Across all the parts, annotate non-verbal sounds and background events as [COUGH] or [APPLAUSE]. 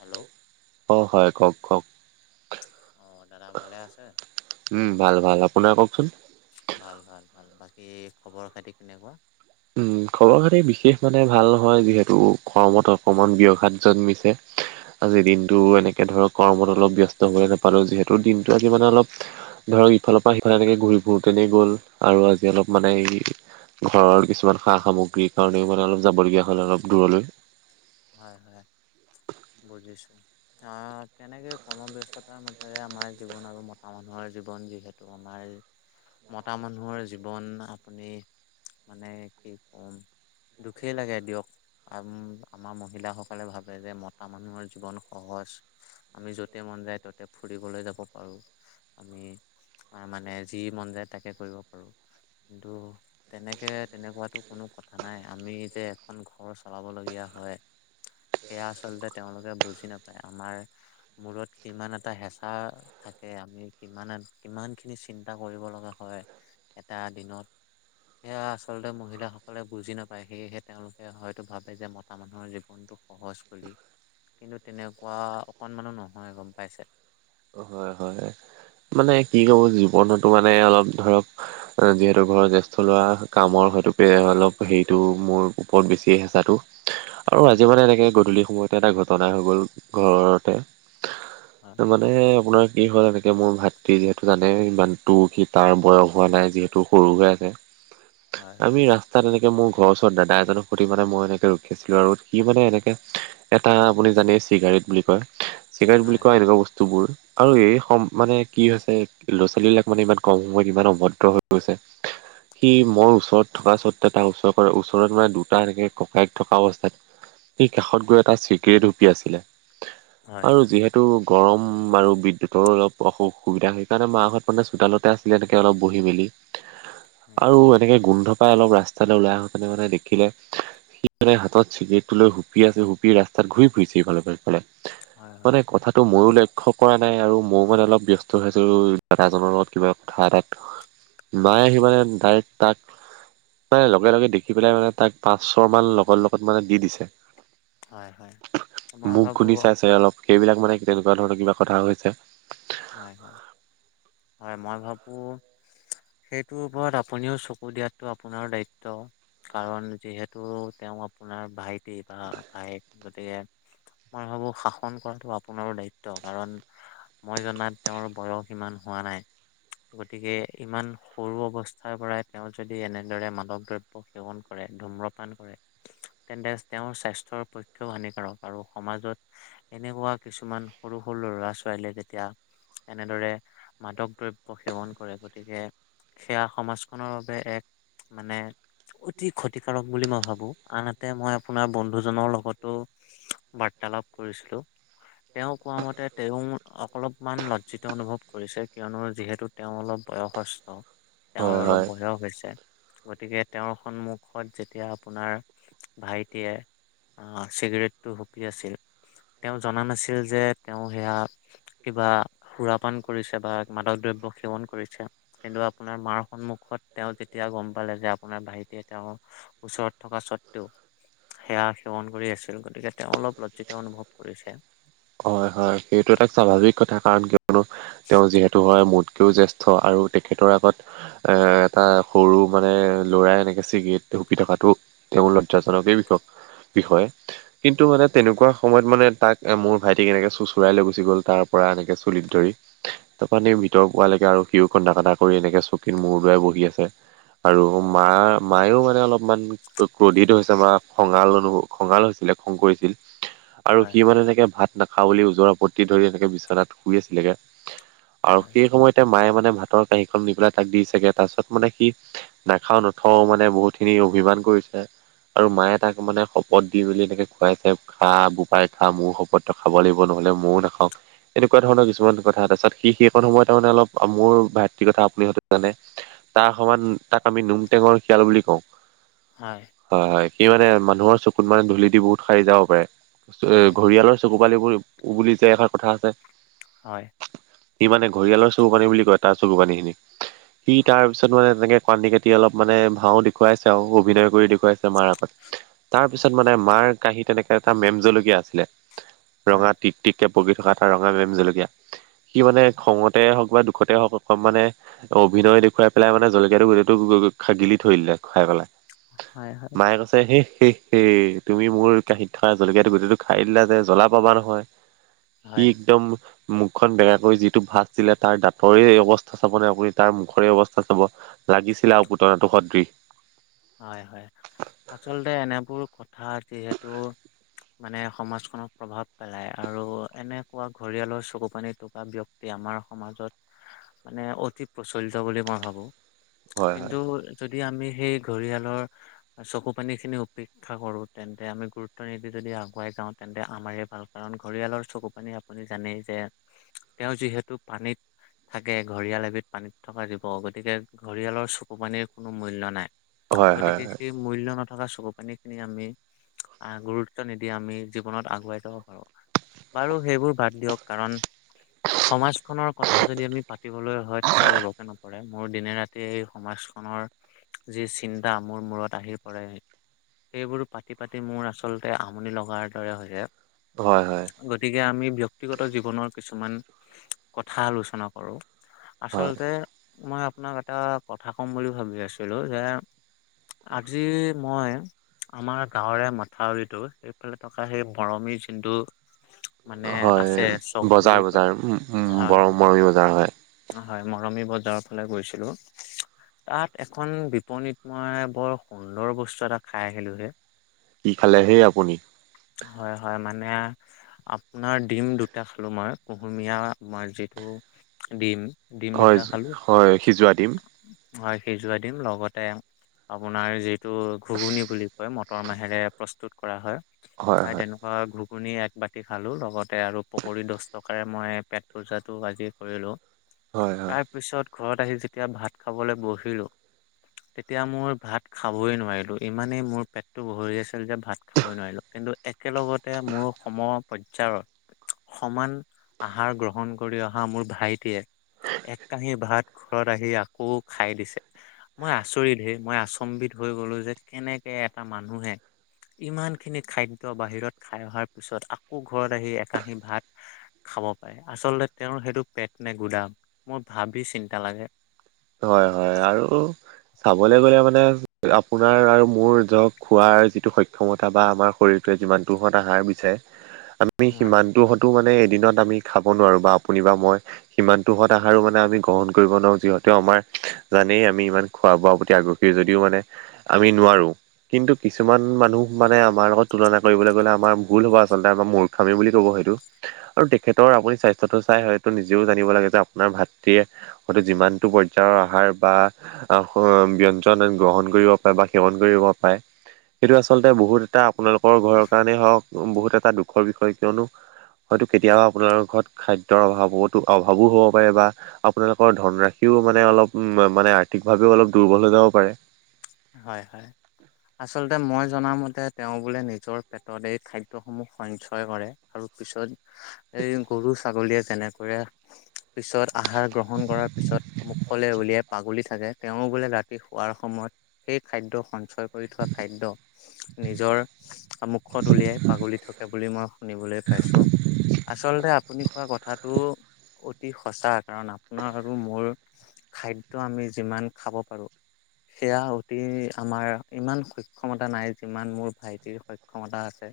Hello. অ' হয় কওক কওক। অ' দাদা ভালে আছে? উম ভাল ভাল আপোনাৰ কওকচোন। ভাল ভাল ভাল, বাকী খবৰ খাতি কেনেকুৱা? খবৰ খাতি বিশেষ মানে ভাল নহয় যিহেতু কৰ্মত অকমান ব্যয়ঘাত জন্মিছে। আজি দিনটো এনেকে ধৰক কৰ্মত অলপ ব্যস্ত হৈ নাপালো যিহেতু দিনটো আজি মানে অলপ ধৰক ইফালৰ পৰা সিফালে এনেকে ঘূৰি ফূৰোঁতেনেই গ'ল আৰু আজি অলপ মানে এই ঘৰৰ কিছুমান সা সামগ্ৰীৰ কাৰণেও মানে অলপ যাবলগীয়া হ'ল অলপ দূৰলৈ। হয় হয়, বুজিছোঁ। অ' কেনেকে কৰ্মব্যস্ততাৰ মাজৰে আমাৰ জীৱন আৰু মতা মানুহৰ জীৱন যিহেতু টো আমাৰ মতা মানুহৰ জীৱন আপুনি মানে কি কম দুখেই লাগে দিয়ক আম আমাৰ মহিলাসকলে ভাবে যে মতা মানুহৰ জীৱন সহজ। আমি যতে মন যায় ততে ফুৰিবলৈ যাব পাৰো। আমি মানে যি মন যায় তাকে কৰিব পাৰো কিন্তু তেনেকে তেনেকুৱাতো কোনো কথা নাই আমি যে এখন ঘৰ চলাব লগীয়া হয়, সেয়া আচলতে তেওঁলোকে বুজি নাপায় আমাৰ মূৰত কিমান এটা হেঁচা থাকে আমি কিমান কিমানখিনি চিন্তা কৰিব লগা হয় এটা দিনত সেয়া আচলতে মহিলাসকলে বুজি নাপায় সেয়েহে তেওঁলোকে হয়তো ভাবে যে ম মতা মানুহৰ জীৱনটো সহজ বুলি, কিন্তু তেনেকুৱা অকণমানো নহয় গম পাইছে। অ' হয় হয়। মানে কি ক'ব জীৱনতো মানে অলপ ধৰক যিহেতু ঘৰৰ জ্যেষ্ঠ ল'ৰা কামৰ হয়তো অলপ হেৰিতটো মোৰ ওপৰত বেছিয়ে হেঁচাটো। আৰু আজি হয় মানে এনেকে গধূলি সময়তে এটা ঘটনা হৈ গ'ল ঘৰতে, হয় তাৰ মানে মানে আপোনাৰ কি হ'ল এনেকে এতিয়া মোৰ ভাতৃ যিহেতু জানে ইমান তোৰ সি তাৰ বয়স হোৱা নাই যিহেতু সৰু হৈ আছে হয় আমি হয় ৰাছ তাত এনেকে মোৰ ঘৰৰ ওচৰত দাদা এজনক সুধি মানে মই এনেকে ৰখিছিলোঁ আৰু সি মানে এনেকে এটা আপুনি জানে চিগাৰেট বুলি কয়, চিগাৰেট বুলি হয় কোৱা এনেকুৱা বস্তুবোৰ আৰু এই সম মানে কি হৈছে ল'ৰা ছোৱালীবিলাক মানে ইমান কম সময়ত ইমান অভদ্ৰ হৈ গৈছে। সি হয় মোৰ ওচৰত থকা সত্তে তাৰ ওচৰ-ওচৰত মানে দুটা এনেকে ককায়েক থকা অৱস্থাত সেই কাষত গৈ এটা চিগৰেট হুপি আছিলে। হয় আৰু যিহেতু গৰম আৰু বিদ্যুতৰোঁ অলপ অসু সুবিধা সেইকাৰণে মাহত মানে চোতালতে আছিলে এনেকে অলপ বহি মেলি। হয় আৰু এনেকে গোন্ধ পাই অলপ ৰাস্তালৈ ওলাই আহো তেনে মানে দেখিলে সি মনে হাতত চিগৰেটটো লৈ সুপি আছে হুপি ৰাস্তাত ঘূৰি ফুৰিছে ইফালে সফালে। হয় মানে কথাটো ময়ো লক্ষ্য কৰা নাই আৰু মোৰ মানে অলপ ব্যস্ত হৈছো দাদাজনৰ লগত কিবা কথা এটাত, মাই আহি মানে ডাইৰেক্ট তাক মানে লগে লগে দেখি পেলাই মানে তাক পাঁচ চৰ মান লগৰ লগত মানে দি দিছে। হয় হয় হয় মই মুখ শুনি ভাবো চাইছে অলপ সেইবিলাক মানে তেনেকুৱা ধৰণৰ কিবা কথা হৈছে। হয় হয়, হয় মই ভাবো সেইটোৰ ওপৰত আপুনিও চকু দিয়াটো আপোনাৰো দায়িত্ব। কাৰণ যিহেতু তেওঁ আপোনাৰ ভাইটি বা ভায়েক। গতিকে মই ভাবো শাসন কৰাটো আপোনাৰো দায়িত্ব কাৰণ মই জনাত তেওঁৰ বয়স ইমান হোৱা নাই। গতিকে ইমান সৰু অৱস্থাৰ পৰাই তেওঁ যদি এনেদৰে মাদক দ্ৰব্য সেৱন কৰে, ধূৰ্মপান কৰে তেন্তে তেওঁৰ স্বাস্থ্যৰ পক্ষেও হানিকাৰক আৰু সমাজত এনেকুৱা কিছুমান সৰু সৰু ল'ৰা ছোৱালীয়ে যেতিয়া তিয়া, এনেদৰে মাদক দ্ৰব্য সেৱন কৰে গতিকে সেয়া সমাজখনৰ বাবে এক মানে অতি ক্ষতিকাৰক বুলি মই ভাবোঁ, আনহাতে মই আপোনাৰ বন্ধুজনৰ লগতো বাৰ্তালাপ কৰিছিলো, তেওঁ কোৱা মতে তেওঁ অলপমান লজ্জিত অনুভৱ কৰিছে, কিয়নো যিহেতু তেওঁ অলপ বয়সস্থ। তেওঁৰ হয় অলপ হয় বয়স হৈছে, গতিকে তেওঁৰ সন্মুখত যেতিয়া আপোনাৰ ভাইটিয়ে চিগাৰেটটো হুপি আছিল তেওঁ জনা নাছিল যে তেওঁ সেয়া কিবা সুৰাপান কৰিছে বা মাদক দ্ৰব্য সেৱন কৰিছে। কিন্তু আপোনাৰ মাৰ সন্মুখত তেওঁ যেতিয়া গম পালে যে, আপোনাৰ ভাইটিয়ে তেওঁৰ ওচৰত থকা স্বত্ত্বেও সেয়া সেৱন কৰি আছিল, গতিকে তেওঁ অলপ লজ্জিত অনুভৱ কৰিছে। হয় হয় সেইটো এটা স্বাভাৱিক কথা কাৰণ কিয়নো তেওঁ যিহেতু হয় মোতকেও জেষ্ঠ থ আৰু তেখেতৰ আগত এ এটা সৰু মানে লৰাই এনেকে ছিগৰেট শুপি থকাটো এইবোৰ লজ্জাজনক [UNINTELLIGIBLE] বিষয়, কিন্তু মানে তেনেকুৱা সময়ত মানে তাক মোৰ ভাইটি ঠিক এনেকে চোঁচৰাই লৈ গুচি গল তাৰ পৰা এনেকৈ চুলিত ধৰি তাপা নি ভিতৰ পোৱালৈকে আৰু সিও কন্দা কতা কৰি এনেকে চকীত মূৰ দুৱাই বহি আছে। আৰু মা-মায়েও মানে অলপমান ক্ৰোধিত হৈছে বা খঙাল অনুভৱ খঙাল হৈছিলে খং কৰিছিল, আৰু হয় সি হয় মানে এনেকে ভাত নাখাওঁ বুলি ওজৰ আপত্তি ধৰি এনেকে বিচনাত শুই আছিলেগৈ, আৰু হয় সেই সময়ত তে মায়ে মানে ভাতৰ কাঁহীখন নি পেলাই তাক দিছেগে তাৰপিছত মানে সি নাখাওঁ নথও মানে বহুতখিনি অভিমান কৰিছে। আৰু মায়ে তাক মানে শপত দি বুলি এনেকে খুৱাইছে, খা বোপাই খা মোৰো শপত তই খাব লাগিব নহ'লে ময়ো নাখাওঁ। এনেকুৱা ধৰণৰ কিছুমান কথা তাৰপিছত সি সেইকণ সময়ত তাৰ মানে অলপ মোৰ ভাতৃ কথা আপুনি হয়তো জানে, তাৰ সমান তাক আমি নুম টেঙৰ শিয়াল বুলি কওঁ। হয়। হয় হয় সি মানে মানুহৰ চকুত মানে ধূলি দি বহুত সাৰি যাব পাৰে। হয় ঘঁৰিয়ালৰ চ চকুপানিবোৰ বুলি যে এষাৰ কথা আছে হয়। সি মানে ঘৰিয়াঁলৰ চকু পানী বুলি কয়, তাৰ চকু পানীখিনি সি তাৰপিছত মানে তেনেকে কান্দি কাতি অলপ মানে ভাও দেখুৱাইছে আৰু অভিনয় কৰি দেখুৱাইছে মাৰ আগত। তাৰপিছত মানে মাৰ কাঁহীত তেনেকে এটা মেম জলকীয়া আছিলে হয় ৰঙা টিক টিককে পকি থকা এটা ৰঙা মেম জলকীয়া সি মানে খঙতে হওঁক বা দুখতে হওঁক অম মানে অভিনয় দেখুৱাই পেলাই মানে জলকীয়াটো গোটেইটো গ-গ-গিলি থৈ দিলে খাই পেলাই। হয় মায়ে কৈছে হে-হে-হেই তুমি মোৰ কাঁহিত থকা জলকীয়াটো গুটেইটো খাই দিলা যে জ্বলা পাবা নহয়। সি হয় হয় একদম মুখখন বেকা কৰি যিটো ভাঁজ দিলে। তাৰ দাঁতৰে অৱস্থা চাব নে আপুনি তাৰ মুখৰে অৱস্থা চাব। লাগিছিলে আৰু পুতনাটো সদৃশ্য।। হয় হয়। আচলতে এনেবোৰ কথা যিহেতু, মানে সমাজখনক প্ৰভাৱ পেলাই। আৰু এনেকুৱা ঘৰিয়ালৰ চকু পানী টকা ব্যক্তি, এ আমাৰ সমাজত মানে অতি প্ৰচলিত বুলি মই ভাবোঁ। হয় হয় কিন্তু, যদি আমি সেই ঘঁৰিয়ালৰ, চকু পানী খিনি উপেক্ষা কৰো। তেন্তে আমি গুৰুত্ব নিদি যদি আগুৱাই যাওঁ। তেন্তে আমাৰ ভাল কাৰণ ঘৰিয়ালৰ চকু পানী আপুনি জানেই যে, তেওঁ যিহেতু পানীত থাকে, ঘৰিয়াল এবিধ পানীত থকা জীৱ, গতিকে ঘৰিয়ালৰ চকু পানীৰ কোনো মূল্য নাই। হয় হয় গতিকে, সেই মূল্য নথকা চকু পানী খিনি আমি অহ, গুৰুত্ব নিদি আমি জীৱনত আগুৱাই যাব পাৰো। বাৰু সেইবোৰ বাদ দিয়ক কাৰণ সমাজখনৰ কথা যদি আমি পাতিবলৈ হয় তেতিয়া ওলকে নপৰে, মোৰ দিনে ৰাতিয়েই এই সমাজখনৰ যি চিন্তা মোৰ মূৰত আহি পৰে। সেইবোৰ পাতি পাতি মোৰ আচলতে আমনি লগাৰ দৰে হৈছে। হয় হয়। গতিকে আমি ব্যক্তিগত জীৱনৰ কিছুমান কথা আলোচনা কৰো। হয় আচলতে, মই আপোনাক এটা কথা কম বুলি ভাবি আছিলো যে আজি মই আমাৰ গাঁৱৰে মথাউৰিটো সেইফালে থকা সেই মৰমি যোনটো মানে হয় হয় আছে চব বজাৰ বুলি কয়। বজাৰ বৰ হয় হয়। মৰমী বজাৰ হয়। হয়, মৰমী বজাৰৰ ফালে গৈছিলো, তাত এখন বিপনীত মই বৰ সুন্দৰ বস্তু এটা খাই আহিলোঁ হে। কি খালে হেই আপুনি? হয় হয়, মানে আপোনাৰ ডিম দুটা খালো মই কুহুমীয়া আমাৰ যিটো ডিম। ডিম হয় দুটা খালো। হয় সিজোৱা দিম সিজুৱাই দিম, লগতে আপোনাৰ যিটো ঘুগুনি বুলি কয় মট টৰ মাহেৰে প্ৰস্তুত কৰা হয় হয়, [UNINTELLIGIBLE] বা ঘুগুনি এক বাতি খালোঁ, লগতে আৰু পকৰি দহ টকাৰে মই পেট পূজাটো আজি কৰিলোঁ। হয় হয়। পিছত ঘৰত আহি যেতিয়া ভাত খাবলৈ বহিলো। তেতিয়া মোৰ ভাত খাবই নোৱাৰিলো, ইমানেই মোৰ পেটতটো ভৰি আছিল যে ভাত খাবই নোৱাৰিলো। কিন্তু একেলগতে মোৰ সমপৰ্যায়ত সমান আহাৰ গ্ৰহণ কৰি অহা মোৰ ভাইটিয়ে এক কাঁহী ভাত ঘৰত আহি আকৌ খাই দিছে, মই আচৰিত হেই মই আচৰিত। [UNINTELLIGIBLE] হৈ গলো যে কেনেকে এটা মানুহে ইমান খিনি খাদ্য বাহিৰত খাই অহাৰ পিছত আকৌ ঘৰত আহি একাহী ভাত খাব পাৰে। আচলতে, তেওঁৰ সেইটো পেট নে গুদাম মোৰ ভাবি চিন্তা লাগে। হয় হয় আৰু চাবলৈ গ'লে মানে আপোনাৰ আৰু মোৰ জক খোৱাৰ যিটো সক্ষমতা বা আমাৰ শৰীৰটোৱে যিমানটোহঁত আহাৰ বিচাৰে, আমি সিমানটো হতো মানে এদিনত আমি খাব নোৱাৰো বা আপুনি বা মই সিমানটো হদ আহাৰো মানে আমি গ্ৰহণ কৰিব নোৱাৰো। [UNINTELLIGIBLE] আমাৰ জানেই আমি ইমান খোৱা বোৱাৰ প্ৰতি আগ্ৰহী যদিও মানে, আমি নোৱাৰো। কিন্তু কিছুমান মানুহ মানে আমাৰ লগত তুলনা কৰিবলৈ গ'লে আমাৰ ভুল হ'ব আচলতে, আমাৰ মূৰ্খামি বুলি ক'ব সেইটো। আৰু তেখেতৰ আপুনি স্বাস্থ্যটো চাই হয়তো নিজেও জানিব লাগে যে, আপোনাৰ ভাতৃয়ে হয়তো যিমান টো পৰ্যায়ৰ আহাৰ বা আহ ব্যঞ্জন গ্ৰহণ কৰিব পাৰে বা সেৱন কৰিব পাৰে। সেইটো আচলতে বহুত এটা আপোনালোকৰ ঘৰৰ কাৰণেই হওক বহুত এটা দুখৰ বিষয়, কিয়নো হয়তো কেতিয়াবা আপোনাৰ ঘৰত খাদ্যৰ অভাৱতো অভাৱো হ'ব পাৰে বা আপোনালোকৰ ধনৰাশিও মানে অলপ মানে আৰ্থিকভাৱেও অলপ দুৰ্বল হৈ যাব পাৰে। হয় হয়। আচলতে, মই জনামতে তেওঁ বোলে নিজৰ পেটত এই খাদ্যসমূহ সঞ্চয় কৰে। তাৰ পিছত এই গৰু ছাগলীয়ে যেনেকৈ পিছত আহাৰ গ্ৰহণ কৰাৰ পিছত মুখলৈ উলিয়াই পাগুলী থাকে, তেওঁ বোলে ৰাতি শোৱাৰ সময়ত সেই খাদ্য সঞ্চয় কৰি থোৱা খাদ্য নিজৰ মুখত উলিয়াই পাগলী থাকে বুলি মই শুনিবলৈ পাইছো। আচলতে, আপুনি কোৱা কথাটো অতি সঁচা, কাৰণ আপোনাৰ আৰু মোৰ খাদ্য আমি যিমান খাব পাৰো, সেয়া প্ৰতি আমাৰ ইমান সক্ষমতা নাই, যিমান মোৰ ভাইটিৰ সক্ষমতা আছে।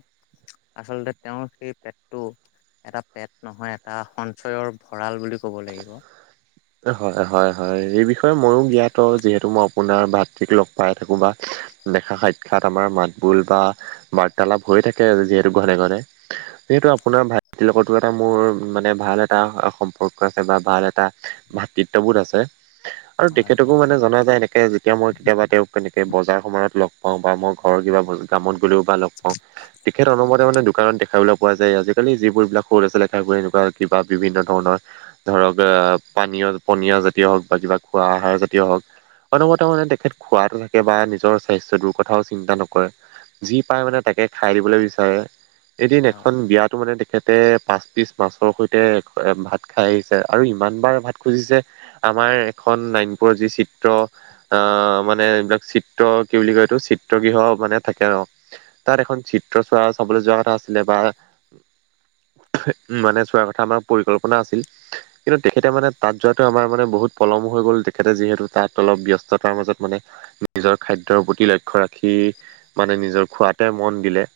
আচলতে, তেওঁৰ সেই পেটটো এটা পেট নহয়, এটা সঞ্চয়ৰ ভঁৰাল বুলি ক'ব লাগিব। হয়, হয়, হয়। সেই বিষয়ে ময়ো জ্ঞাত, যিহেতু মই আপোনাৰ ভাতৃক লগ পাই থাকোঁ। বা দেখা সাক্ষৎ আমাৰ মাতবোল বা বাৰ্তালাপ হৈ থাকে যিহেতু ঘনে ঘনে। যিহেতু, আপোনাৰ ভাতৃৰ লগতো এটা মোৰ মানে ভাল এটা সম্পৰ্ক আছে বা ভাল এটা ভাতৃত্ববোধ আছে আৰু হয় হয় তেখেতকো মানে জনা যায় এনেকে এতিয়া, মই কেতিয়াবা তেওঁক কেনেকে বজাৰ-সমাৰত লগ পাওঁ বা মই ঘৰৰ কিবা কামত গ'লেও বা লগ পাওঁ তেখেত অনবৰতে মানে দোকানত দেখাবলৈ পোৱা যায়। আজিকালি যিবোৰ বিলাক সৰু ল'ৰা ছোৱালীয়ে কাম কৰে, এনেকুৱা কিবা বিভিন্ন ধৰণৰ ধৰক, আহ পানীয়-পনীয়া জাতীয় হওঁক বা কিবা খোৱা আহাৰ জাতীয় হওঁক অনবৰতে মানে তেখেত খোৱাতে থাকে বা নিজৰ স্বাস্থ্যটোৰ কথাওঁ চিন্তা নকৰে। যি পাই মানে তাকে খাই দিবলৈ বিচাৰে। এদিন হয়। এখন বিয়াতো মানে তে তেখেতে পাঁচ পিচ মাছৰ সৈতে ভাত খাই আহিছে, আৰু ইমান বাৰ ভাত খুজিছে। আমাৰ এখন নাইনপুৰৰ যি চিত্ৰ আহ, মানে এইবিলাক চিত্ৰ ত' কি বুলি কয় এইটো চি চিত্ৰ গৃহ মানে থাকে ন, তাত এখন চিত্ৰ চোৱা চাবলৈ যোৱা কথা আছিলে বা [INAUDIBLE] মানে চোৱাৰ কথা আমাৰ পৰিকল্পনা আছিল। কিন্তু তেখেতে মানে তাত যোৱাটো আমাৰ মানে বহুত পলম হৈ গ'ল, তেখেতে যিহেতু তাত অলপ ব্যস্ততাৰ মাজত মানে নিজৰ খাদ্যৰ প্ৰতি লক্ষ্য ৰাখি, মানে নিজৰ খোৱাতে মন দিলে।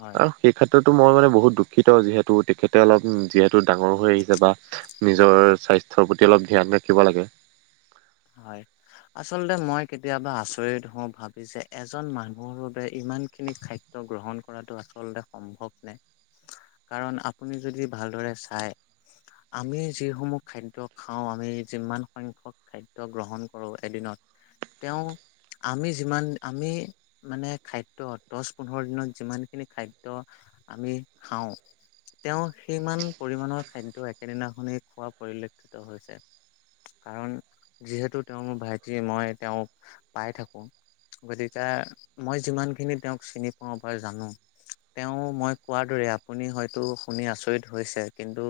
হয়, আৰু সেই ক্ষেত্ৰতো মই মানে বহুত দুখিত, যিহেতু তেখেতে অলপ উ যিহেতু ডাঙৰ হৈ আহিছে বা নিজৰ স্বাস্থ্যৰ প্ৰতি অলপ ধ্যান ৰাখিব লাগে। হয়। আচলতে মই কেতিয়াবা আচৰিত হওঁ ভাবি যে এজন মানুহৰ বাবে ইমানখিনি খা দ্য গ্ৰহণ কৰাটো আচলতে সম্ভৱ নে? কাৰণ, আপুনি যদি ভালদৰে চাই আমি যিসমূহ খাদ্য খাওঁ, আমি যিমান সংখ্যক খাদ্য গ্ৰহণ কৰো এদিনত, তেওঁ আমি যিমান আমি মানে খাদ্য দচ-পোন্ধৰ দিনত যিমানখিনি খাদ্য আমি খাওঁ তেওঁ সিমান পৰিমাণৰ খাদ্য একেদিনাখনেই খোৱা পৰিলক্ষিত হৈছে। কাৰণ, যিহেতু তেওঁ মোৰ ভাইটি মই তেওঁক পায়ে থাকোঁ। গতিকে, মই যিমানখিনি তেওঁক চিনি পাওঁ বা জানো তেওঁ মই কোৱাৰ দৰে আপুনি হয়তো শুনি আচৰিত হৈছে। কিন্তু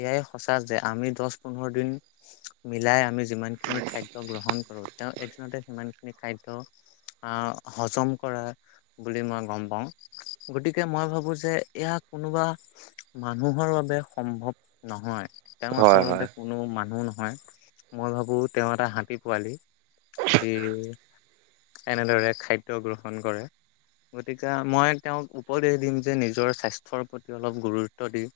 এয়াই, সঁচা যে আমি দচ-পোন্ধৰ দিন মিলাই আমি যিমানখিনি খাদ্য গ্ৰহণ কৰোঁ, তেওঁ এদিনতে সিমানখিনি খাদ্য আহ হজম কৰে বুলি মই গ'ম পাওঁ। গতিকে মই ভাবো যে এয়া কোনোবা মানুহৰ বাবে সম্ভৱ নহয়। তেওঁ হয় আচলতে হয় কোনো মানুহ নহয় মই ভাবো তেওঁ এটা হাতী পোৱালী। যি এনেদৰে খাদ্য গ্ৰহণ কৰে। গতিকে, মই তেওঁক উপদেশ দিম যে নিজৰ স্বাস্থ্যৰ প্ৰতি অলপ গুৰুত্ব দি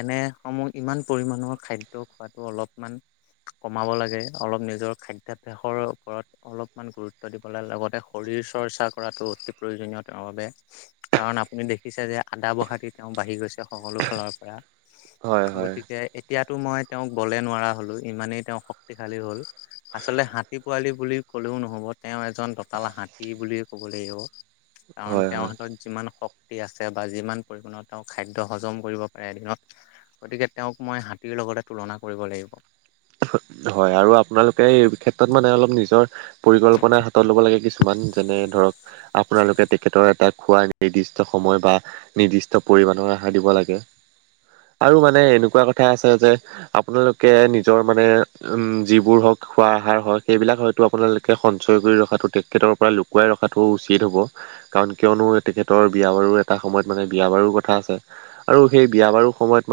এনে সমূহ ইমান পৰিমানৰ খাদ্য খোৱাতো অলপমান কমাব লাগে, অলপ নিজৰ খাদ্যাভ্যাসৰ ওপৰত অলপমান গুৰুত্ব দিব লাগে লগতে শৰীৰ চৰ্চা কৰাটো অতি প্ৰয়োজনীয় তেওঁৰ বাবে। কাৰণ, আপুনি দেখিছে যে আদা বঢ়াদি তেওঁ বাঢ়ি গৈছে সকলো ফালৰ পৰা। হয় হয়। গতিকে, এতিয়াতো মই তেওঁক বলে নোৱাৰা হ'লো ইমানেই তেওঁ শক্তিশালী হ'ল, আচলতে হাতী পোৱালি বুলি ক'লেও নহ'ব, তেওঁ এজন দঁতাল হাত তী বুলিয়ে ক'ব লাগিব। কাৰণ, হয় তেওঁৰ হয় হাতত যিমান শক্তি আছে বা যিমান পৰিমাণৰ তেওঁ খাদ্য হজম কৰিব পাৰে এদিনত। গতিকে তেওঁক মই হাতীৰ লগতে তুলনা কৰিব লাগিব। হয়, আৰু আপোনালোকে এই ক্ষেত্ৰত মানে অলপ নিজৰ পৰিকল্পনা হাতত ল'ব লাগে, কিছুমান যেনে ধৰক আপোনালোকে তেখেতৰ এটা খোৱা নিৰ্দিষ্ট সময় বা নিৰ্দিষ্ট পৰিমাণৰ আহাৰ দিব লাগে। আৰু মানে এনেকুৱা কথা আছে যে, আপোনালোকে নিজৰ মানে যিবোৰ হওক খোৱা আহাৰ হয়, সেইবিলাক হয়তো আপোনালোকে সঞ্চয় কৰি ৰখাটো তেখেতৰ পৰা লুপ [UNINTELLIGIBLE] ৰখাটো উচিত হ'ব। কাৰণ, কিয়নো তেখেতৰ বিয়া বাৰু এটা সময়ত মানে বিয়া বাৰুৰ কথা আছে। আৰু সেই বিয়া বাৰু সময়ত মানে